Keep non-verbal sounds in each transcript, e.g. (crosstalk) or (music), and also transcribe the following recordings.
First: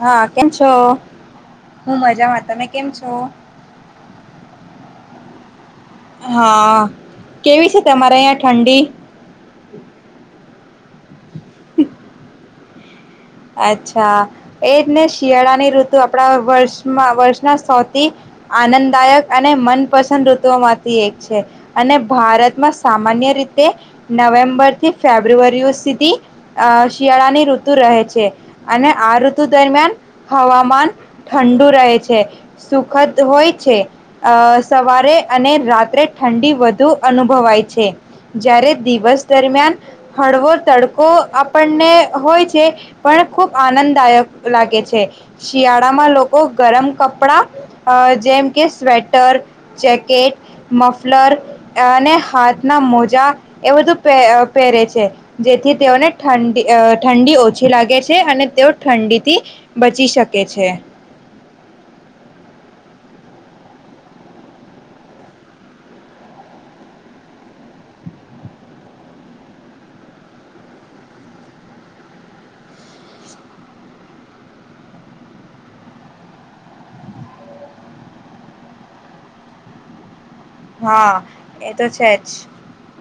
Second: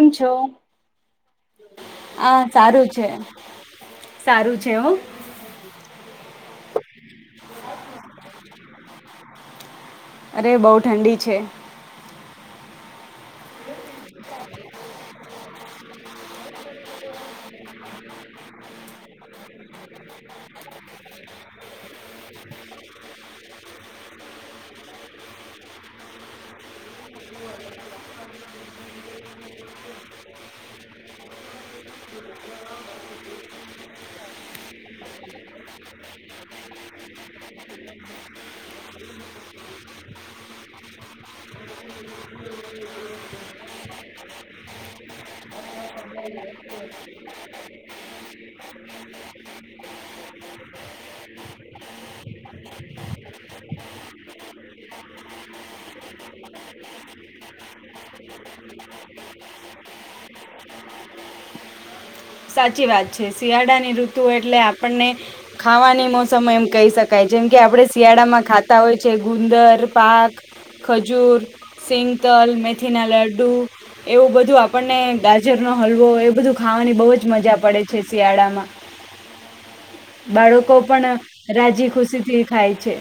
હા કેમ છો હું આ મજામાં તમે કેમ છો જેઓ હા કેવી છે તમારે અહિયાં ઠંડી. હ. અરે બહુ ઠંડી છે. અચ્છા એ જ ને શિયાળાની ઋતુ આપણા વર્ષમાં વર્ષના સૌથી આનંદદાયક અને મનપસંદ ઋતુઓમાંથી એક છે અને ભારતમાં સામાન્ય રીતે નવેમ્બર થી ફેબ્રુઆરીઓ સુધી અ શિયાળાની ઋતુ રહે છે. અને આ ઋતુ દરમિયાન હવામાન ઠંડુ રહે છે સુખદ હોય છે અ સવારે અને રાત્રે ઠંડી વધુ અનુભવાય છે જારે દિવસ દરમિયાન હળવો તડકો આપણને હોય છે. પણ ખૂબ આનંદદાયક લાગે છે શિયાળામાં લોકો ગરમ કપડા જેમ કે સ્વેટર જેકેટ મફલર અને હાથના મોજા એ બધું પહેરે છે જેથી તેઓને ઠંડી ઠંડી ઓછી. છી લાગે છે અને તેઓ ઠંડીથી બચી શકે છે. સાચી વાત છે શિયાળાની ઋતુ એટલે આપણને ખાવાની મોસમ એમ કહી શકાય જેમ કે આપણે શિયાળામાં ખાતા હોય છે ગુંદર પાક ખજૂર સિંગતલ મેથીના લડ્ડુ એવું બધું આપણને ગાજરનો હલવો એ બધું ખાવાની બહુ જ. મજા પડે છે શિયાળામાં. બાળકો પણ હા એ રાજી તો છે ખુશીથી જ ખાય છે.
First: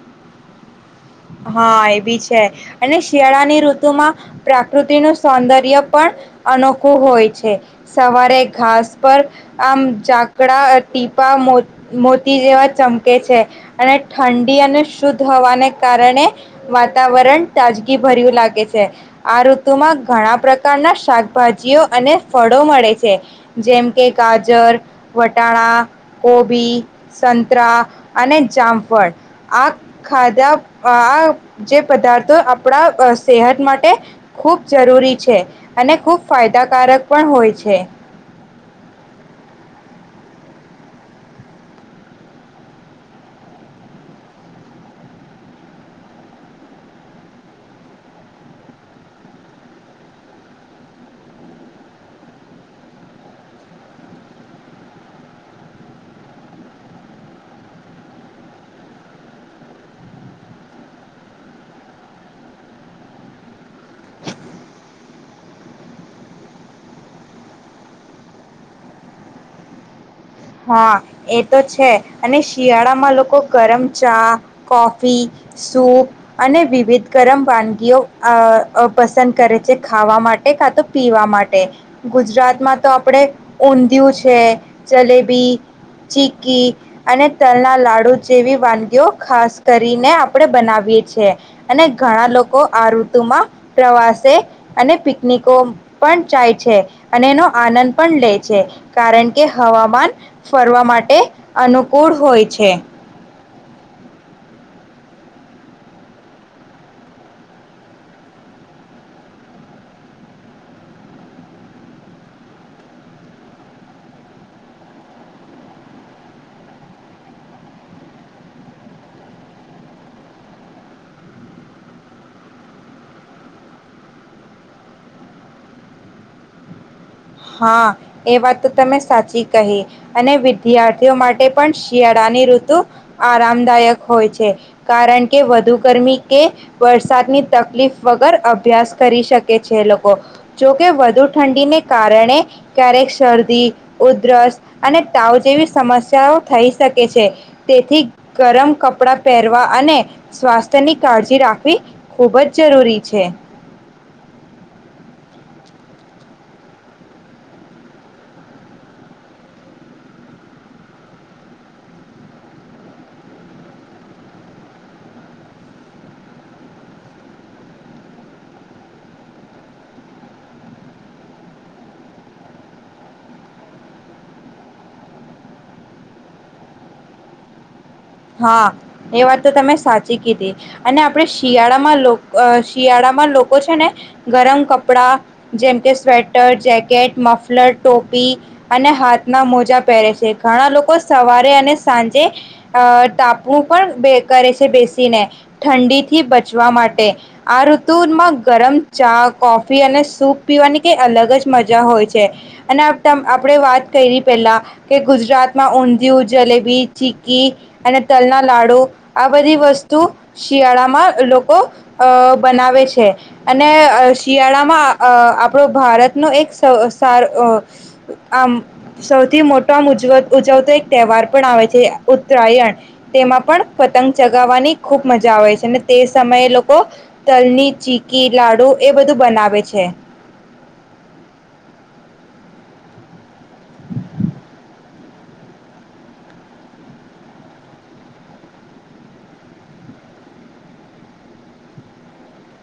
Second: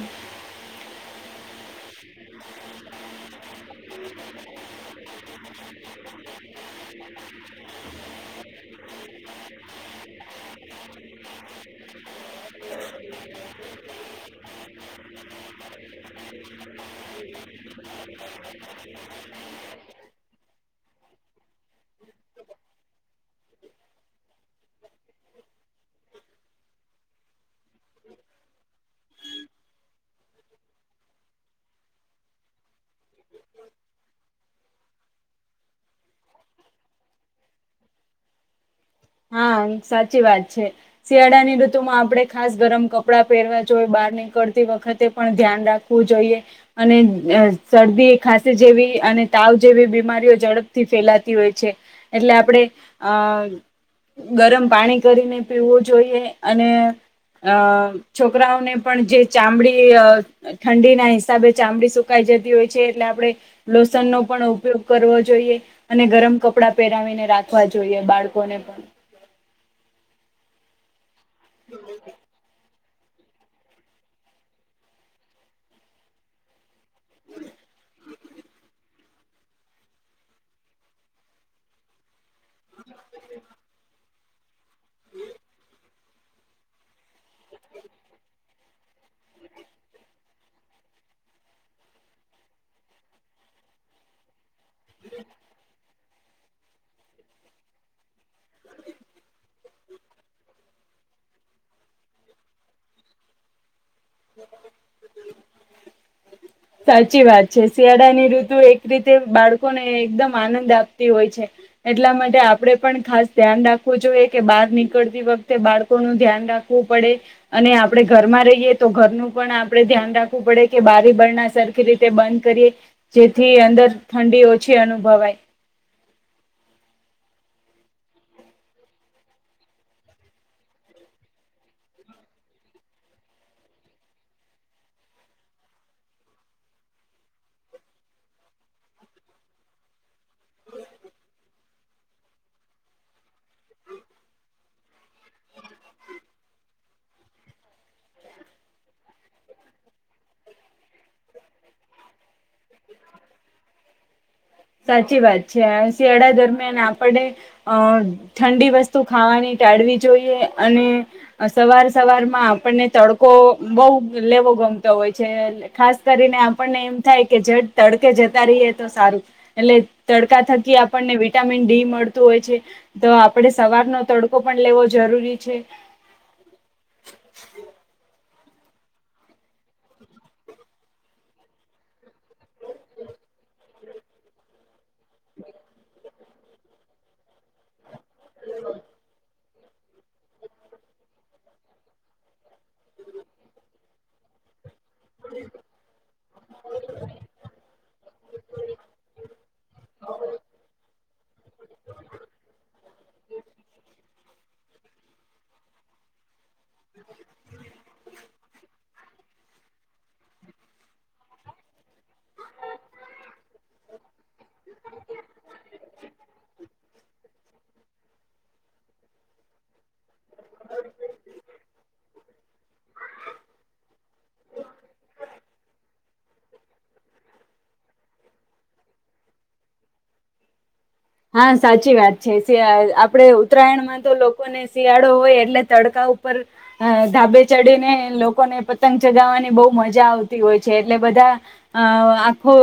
હા એ બી છે અને શિયાળાની ઋતુમાં પ્રકૃતિનું સૌંદર્ય પણ અનોખું હોય છે સવારે ઘાસ પર આમ ઝાકડા ટીપા મોતી જેવા ચમકે છે અને ઠંડી અને શુદ્ધ હવાને. વાતાવરણ તાજગી ભર્યું લાગે છે આ ઋતુમાં ઘણા પ્રકારના શાકભાજીઓ અને ફળો મળે છે જેમ કે ગાજર વટાણા કોબી સંતરા અને જામફળ આ ખાધા. આ જે પદાર્થો આપણા સેહત માટે ખૂબ જરૂરી છે અને ખૂબ ફાયદાકારક પણ હોય છે. હા સાચી વાત છે શિયાળાની ઋતુમાં આપણે ખાસ ગરમ કપડાં પહેરવા જો બહાર નીકળતી વખતે પણ ધ્યાન રાખવું જોઈએ અને શરદી ખાાસ જેવી અને તાવ જેવી બીમારીઓ ઝડપથી ફેલાતી હોય છે એટલે આપણે અ. ગરમ પાણી કરીને પીવું જોઈએ અને અ છોકરાઓને પણ જે ચામડી ઠંડીના હિસાબે ચામડી સુકાઈ જતી હોય છે એટલે આપણે લોસનનોો પણ ઉપયોગ કરવો જોઈએ અને ગરમ કપડા પહેરાવીને રાખવા જોઈએ બાળકોને પણ. હા. એ તો છે અને શિયાળા. આમાં લોકો ગરમ ચા કોફી સૂપ અને વિવિધ. ગરમ બાનગઓ. અ પસંદ કરે છે ખાવા માટે કા તો પીવા માટે. ગુજરાત માં તો આપણેે ઊંધિયું છે. છે જલે. ચીકી અને તલના લાડુ જેવી વાનગીઓ ખાસ કરીને આપણે બનાવીએ છી અને ઘણા લોકો આ ઋતુમાં પ્રવાસે. અને પિકનિકો. પણ ચાય છે અને એનો આનંદ પણ લે. છે કારણ કે હવામાન. ફરવા માટે અનુકૂળ હોય છે. (inaudible) સાચી વાત છે શિયાળાની ઋતુ એક રીતે બાળકોને એકદમ આનંદ આપતી હોય છે એટલા માટે આપણેે પણ ખાસ ધ્યાન રાખવું જોઈએ કે બહાર નીકળતી વખતે બાળકોનું ધ્યાન રાખવું પડે અને આપણે ઘરમાં રહીએ તો ઘરનું પણ આપડણે ધ્યાન રાખવું પડે કે બારી બરના. સરખી રીતે બંધ કરીએ જેથી અંદર ઠંડી ઓછી અનુભવાય. હા એ વાત તો તમે સાચી કહી અને વિદ્યાર્થીઓ માટે પણ શિયાળાની ઋતુ આરામદાયક હોય છે કારણ કે વધુ ગરમી કે વરસાદની તકલીફ વગર અભ્યાસ કરી શકે છે લોકો જોકે વધુ ઠંડીને. કારણે ક્યારેક શરદી ઉધરસ અને તાવ જેવી સમસ્યાઓ થઈ શકે છે તેથી ગરમ કપડા પહેરવા અને સ્વાસ્થ્યની કાળજી રાખવી ખૂબ જ જરૂરી છે. સાચી વાત છે શિયાળા દરમિયાન આપણે અ ઠંડી વસ્તુ ખાવાની ટાળવી જોઈએ અને સવાર સવારમાં આપણને તડકો બહુ લેવો ગમતો હોય છે ખાસ કરીને આપણને એમ થાય કે જડ તડકે જતા રહીએ તો સારું. એટલે તડકા થકી આપણને વિટામિન ડી મળતું હોય છે તો આપડે સવારનો તડકો પણ લેવો જરૂરી છે. હા એ વાત તો તમે સાચી કીધી અને આપડે શિયાળામાં શિયાળામાં લોકો છે ને ગરમ કપ. કપડા જેમ કે સ્વેટ. ટર જ જેકેટ મફલટ. ટોપી અને હાથના મોજ. પહેરે છે ઘણા લોકો સવારે અને સાંજે. અ તાપણું પણ કરે છે બેસી. ને ઠંડી થી બચવા માટે આ ઋતુમાં ગરમ ચા કોફી અને સૂપ પીવાની કઈ અલગ જ મજા હોય છે અને આપણે વાત કરી પેલા. કે ગુજરાત માં ઊંધિયું જલેબી ચી્કી તલના લાડુ આ બધી વસ્તુ શિયાળામાં લોકો બનાવે છે. અને શિયાળામાં આપણો ભારતનો એક સ સાર આમ સૌથી મોટો આમ ઉજવ ઉજવતો એક તહેવાર પણ આવે છે. ઉત્તરાયણ તેમાં પણ પતંગ ચગાવવાની ખૂબ મજા આવે છે, અને તે સમયે લોકો તલની ચીકી, લાડુ એ બધું બનાવે છે. હા સાચી વાત છે. આપડે ઉત્તરાયણમાં તો લોકોને શિયાળો હોય એટલે તડકા ઉપર ધાબે ચડીને લોકોને પતંગ ચગાવવાની બહુ મજા આવતી હોય છે, એટલે બધાં અ આખો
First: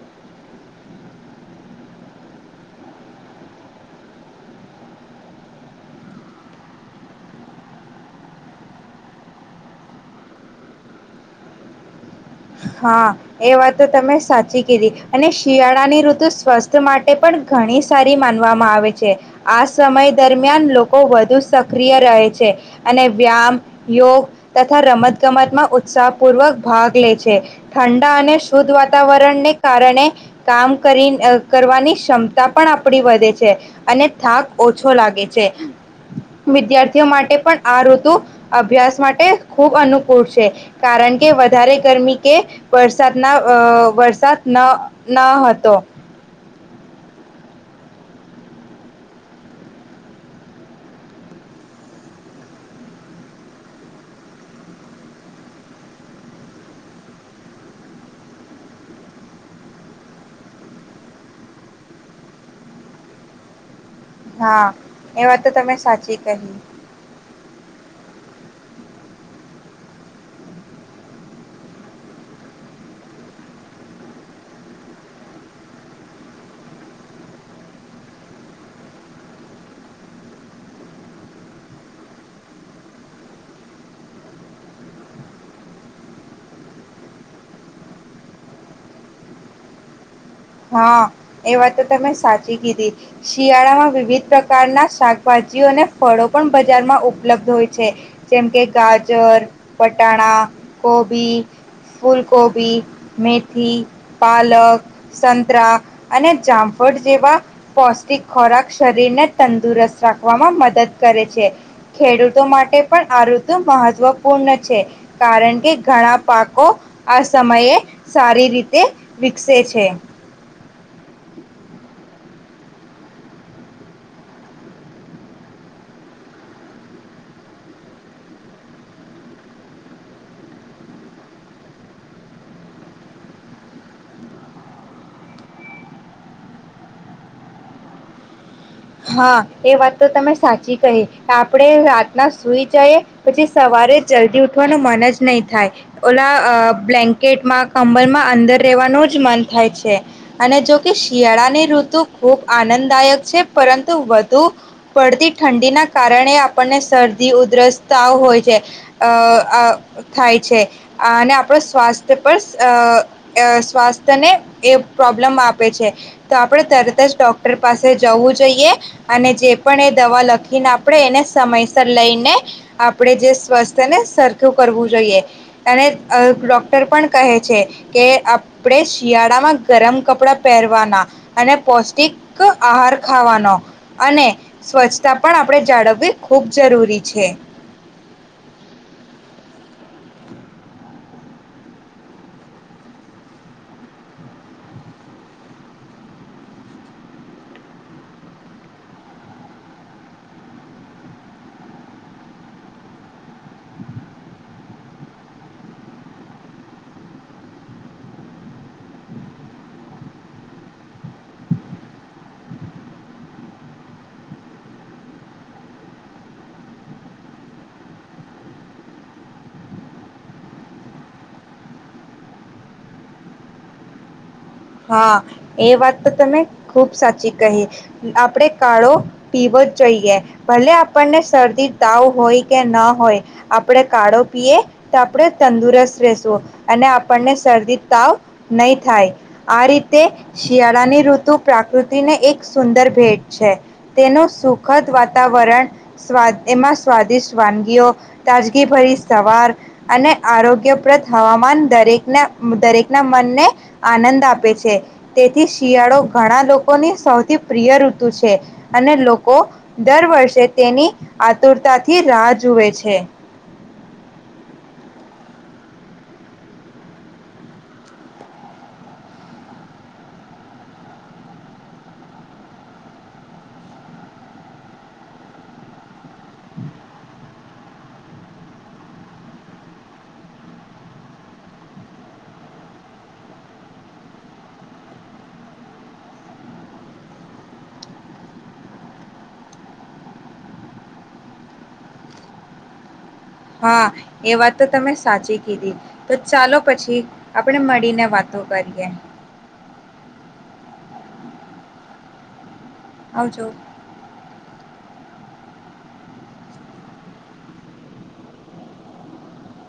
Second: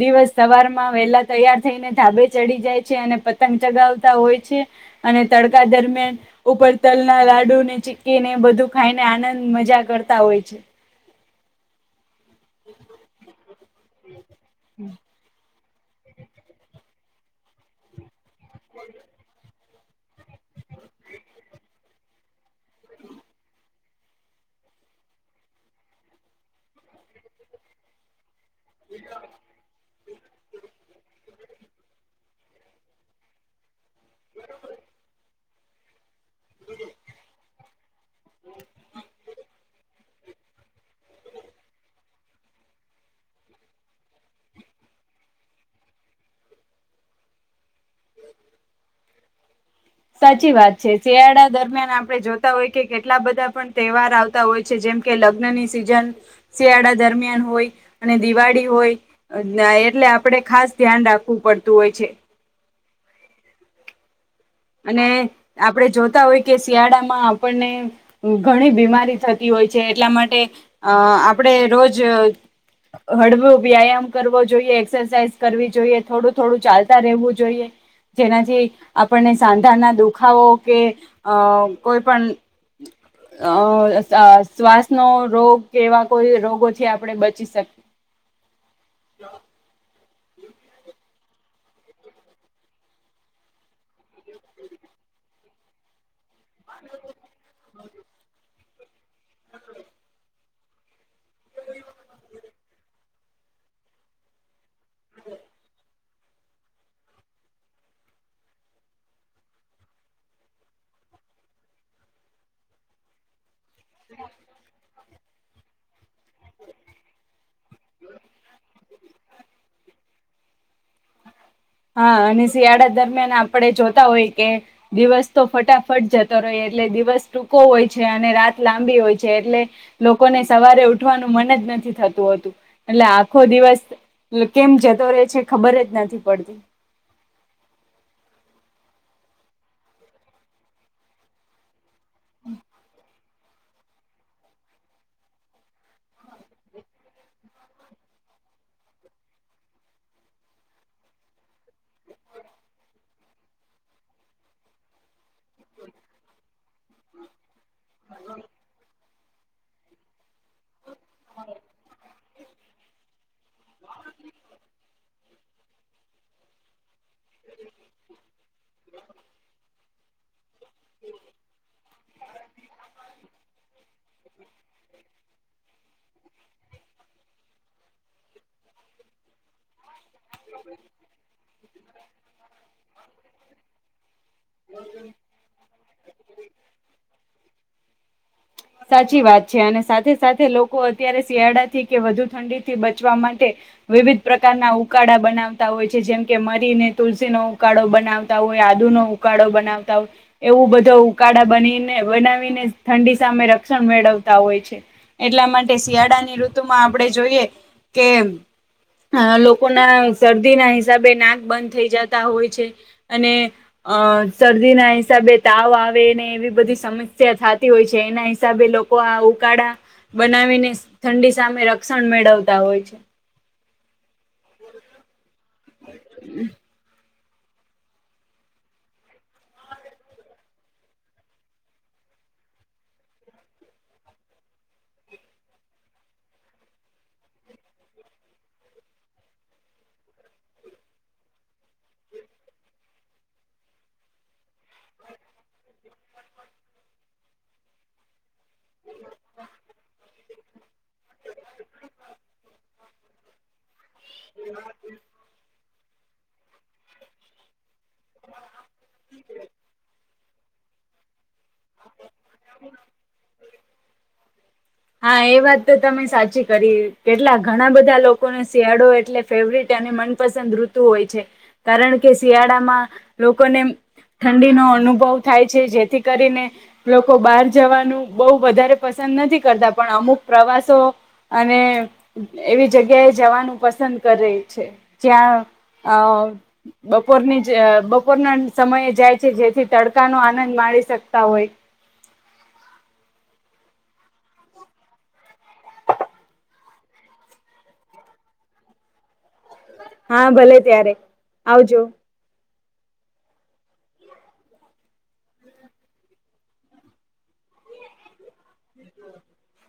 દિવસ સવારમાં વહેલા તૈયાર થઈને ધાબે ચડી જાય છે‌. અને પતંગ ચગાવતા હોય છે. અને તડકા દરમિયાન ઉપર તલ ના લાડુ ને, ચિકકીને બધું, ખાઈને આનંદ મજા કરતા હોય છે. હા એ વાત તો તમે સાચી કીધી અને શિયાળા ની ઋતુ સ્વસ્થ માટે એ પણ ઘણી સારી માનવામાં આવે છે. આ સમય દરમિયાન દરમિયાન લોકો વધુ સક પ્રિય રહે છે. અને વ્યામ, યોગ તથા રમતગમતમાં ઉત્સાહપૂર્વક ભાગ લે છે. ઠંડા અને શુદ્ધ વાતાવરણને કારણે કામ કરી કરવાની ક્ષમતા પણ આપણી વધે છે. અને થાક ઓછો લાગે છે. વિદ્યાર્થીઓ માટે પણ આ ઋતુ અભ્યાસ માટે ખૂબ અનુકૂળ છે, કારણ કે વધારે ગરમી કે વરસાદના વરસાદ ન ન હતો. સાચી વાત છે. શિયાળા દરમિયાન આપણે જોતા હોય કે કેટલા બધાં પણ તહેવાર આવતા હોય છે, જેમ કે લગ્નની સિઝન શિયાળા દરમિયાન હોય, અને દિવાળી હોય, એટલે આપણેે ખાસ ધ્યાન રાખવું પડતું હોય છે. હા અને એ વાત તો તમે આપણેે સાચી જોતા હોય કહી કે શિયાળામાં આપણને ઘણી બીમારી થતી હોય છે. એટલા માટે અ આપણે રોજ હળવું વ્યાયામ કરવો જોઈએ, એક્સરસાઇઝ કરવી જોઈએ, થોડું થોડું ચાલતા રહેવું, જોઈએ જેનાથી આપણને સાંધાના દુખાવો કે અ કોઈ પણ શ્વાસનો રોગ કે એવા કોઈ રોગોથી આપણે બચી શકીએ. હાં એ વાત તો તમે સાચી કીધી શિયાળામાં વિવિધ પ્રકારના શાક ભાજીઓને ફળો પણ બજારમાં ઉપલબ્ધ હોય છે. જેમ કે રાજ ગાજર, વટાણા કોબી, ફૂલકોબી, મેથીથી, પાલક સંતરા અને જામફળ જેવા પૌષ્ટિક ખોરાક શરીરને તંદુરસ્ત રાખવામાં મદદ કરે છે. ખેડૂતો માટે પણ આ ઋતુ મહત્વપૂર્ણ છે. કારણ કે ઘણાં પાકો આ સમયે સારી રીતે વિકસે છે. (inaudible) હાં અને શિયાળા દરમિયાન આપણે જોતા હોય કે, દિવસ તો ફટાફટ જતો રહે એટલે દિવસ ટૂંકો હોય છે. અને રાત લાંબી હોય છે. એટલે લોકોને સવારે ઉઠવાનું મન જ નથી થતું હોતું. એટલે આખો દિવસ કેમ જતો રહે છે ખબર જ નથી પડતી. હાં એ વાત તો તમે સાચી કહી આપણેે ના સુઈ જઈએ પછી સવારે જલ્દી ઉઠવાનું મન જ નહીં થાય, ઓલા બ્લેન્કેટમાં કંબલમાં અંદર રહેવાનું જ મન થાય છે. અને જોકે શિયાળાની ઋતુ ખૂબ આનંદદાયક છે. પરંતુ વધુ પડતી ઠંડીના કારણે આપણને શરદી, ઉધરસ ત હોય છે અ થાય છે અને આપણો સ્વાસ્થ્ય પર અ સ્વાસ્થ્ય ને એ પ્રોબ પ્રબ્લમ આપે છે તો આપણે તરત જ ડોક્ટર પાસે જવું જ અને જે પણ એ દવા લખી ખને આપણે એને સમયસર લઈને આપણે જે સ્વસ્થને સરખું કરવું જોઈએ અને ડોક્ટર પણ કહે છે કે આપણે શિયાળામાં ગરમ કપડા પહેરવાના અને પૌષ્ટિક આહાર સ્વચ્છતા પણ આપણે જાળવવી ખૂબ જરૂરી છે સાચી વાત છે અને સાથે સાથે લોકો અત્યારે શિયાળાથી કે વધુ ઠંડી થી બચવા માટે વિવિધ પ્રકારના ઉળ બનાવતા હોય છે જેમ કે મરીને તુલસી નો ઉકાળો બનાવતા હોય આદુ નો ઉકાળો બનાવતા હોય એવું બધો ઉકાળા બનીને બનાવીને ઠંડી સામે રક્ષણ મેળવતા હોય છે એટલા માટે શિયાળાની ઋતુમાં આપણે જોઈએ કે લોકો લોકો ના શરદીના હિસાબે નાક બંધ થઈ જતા હોય છે અને અ શરદીના હિસાબે તાવ આવે એવી બધી સમસ્યા થતી હોય છે એના હિસાબે લોકો આ ઉકાળા બનાવીને ઠંડી સામે રક્ષણ મેળવતા હોય છે હા એ વાત તો તમે ખુબ સાચી કહી આપણે કાળો પીવો જ જોઈએ ભલે આપણને શરદી તાવ હોય કે ના હોય આપણે કાળો પીએ તો આપણે તંદુરસ્ત રશું અને આપણને શરદી તાવ નહી થાય આ રીતે શિયાળાની ઋતુ પ્રાકૃતિને એક સુંદર ભેટ છે તેનું સુખદ વાતાવરણ સ્વાદ એમાં સ્વાદિષ્ટ વાનગીઓ તાજગીભરી સવાર અને આરોગ્યપ્રદ હવામાન દરેક દરેક ના મનને આનંદ છે તેથીસ શિયાળો ઘણા લોકોની સૌથી પ્રિય રુિ છે અને લોકો દર વર્ષે તેની આતુરતાથી રાહ જોુવે છે હા એ વાત તો તમે સાચી કરી કેટલા ઘણા બધા લોકોને શિયાળો એટલે ફેવરટ અને મનપસંદ ઋતુ હોય છે કારણ કે શિયાળામાં લોકોને ઠંડીનોો અનુભવ થાય છે જેથી કરીને લોકો બહાર જવાનું બહુ વધારે પસંદ નથી કરતા પણ અમુક પ્રવાસો અને એવી જગ્યાએ જવાનું પસંદ કરે છે જ્યાં અ બપોરની જ બપોરના સમયે જાય છે જેથી તડકા નો આનંદ માણી શકતા હોય હા એ વાત તો તમે સાચી કીધી તો ચાલો પછી આપણે મળીને વાતો કરીએ હા ભલે ત્યારે આવજો આવજો (inaudible)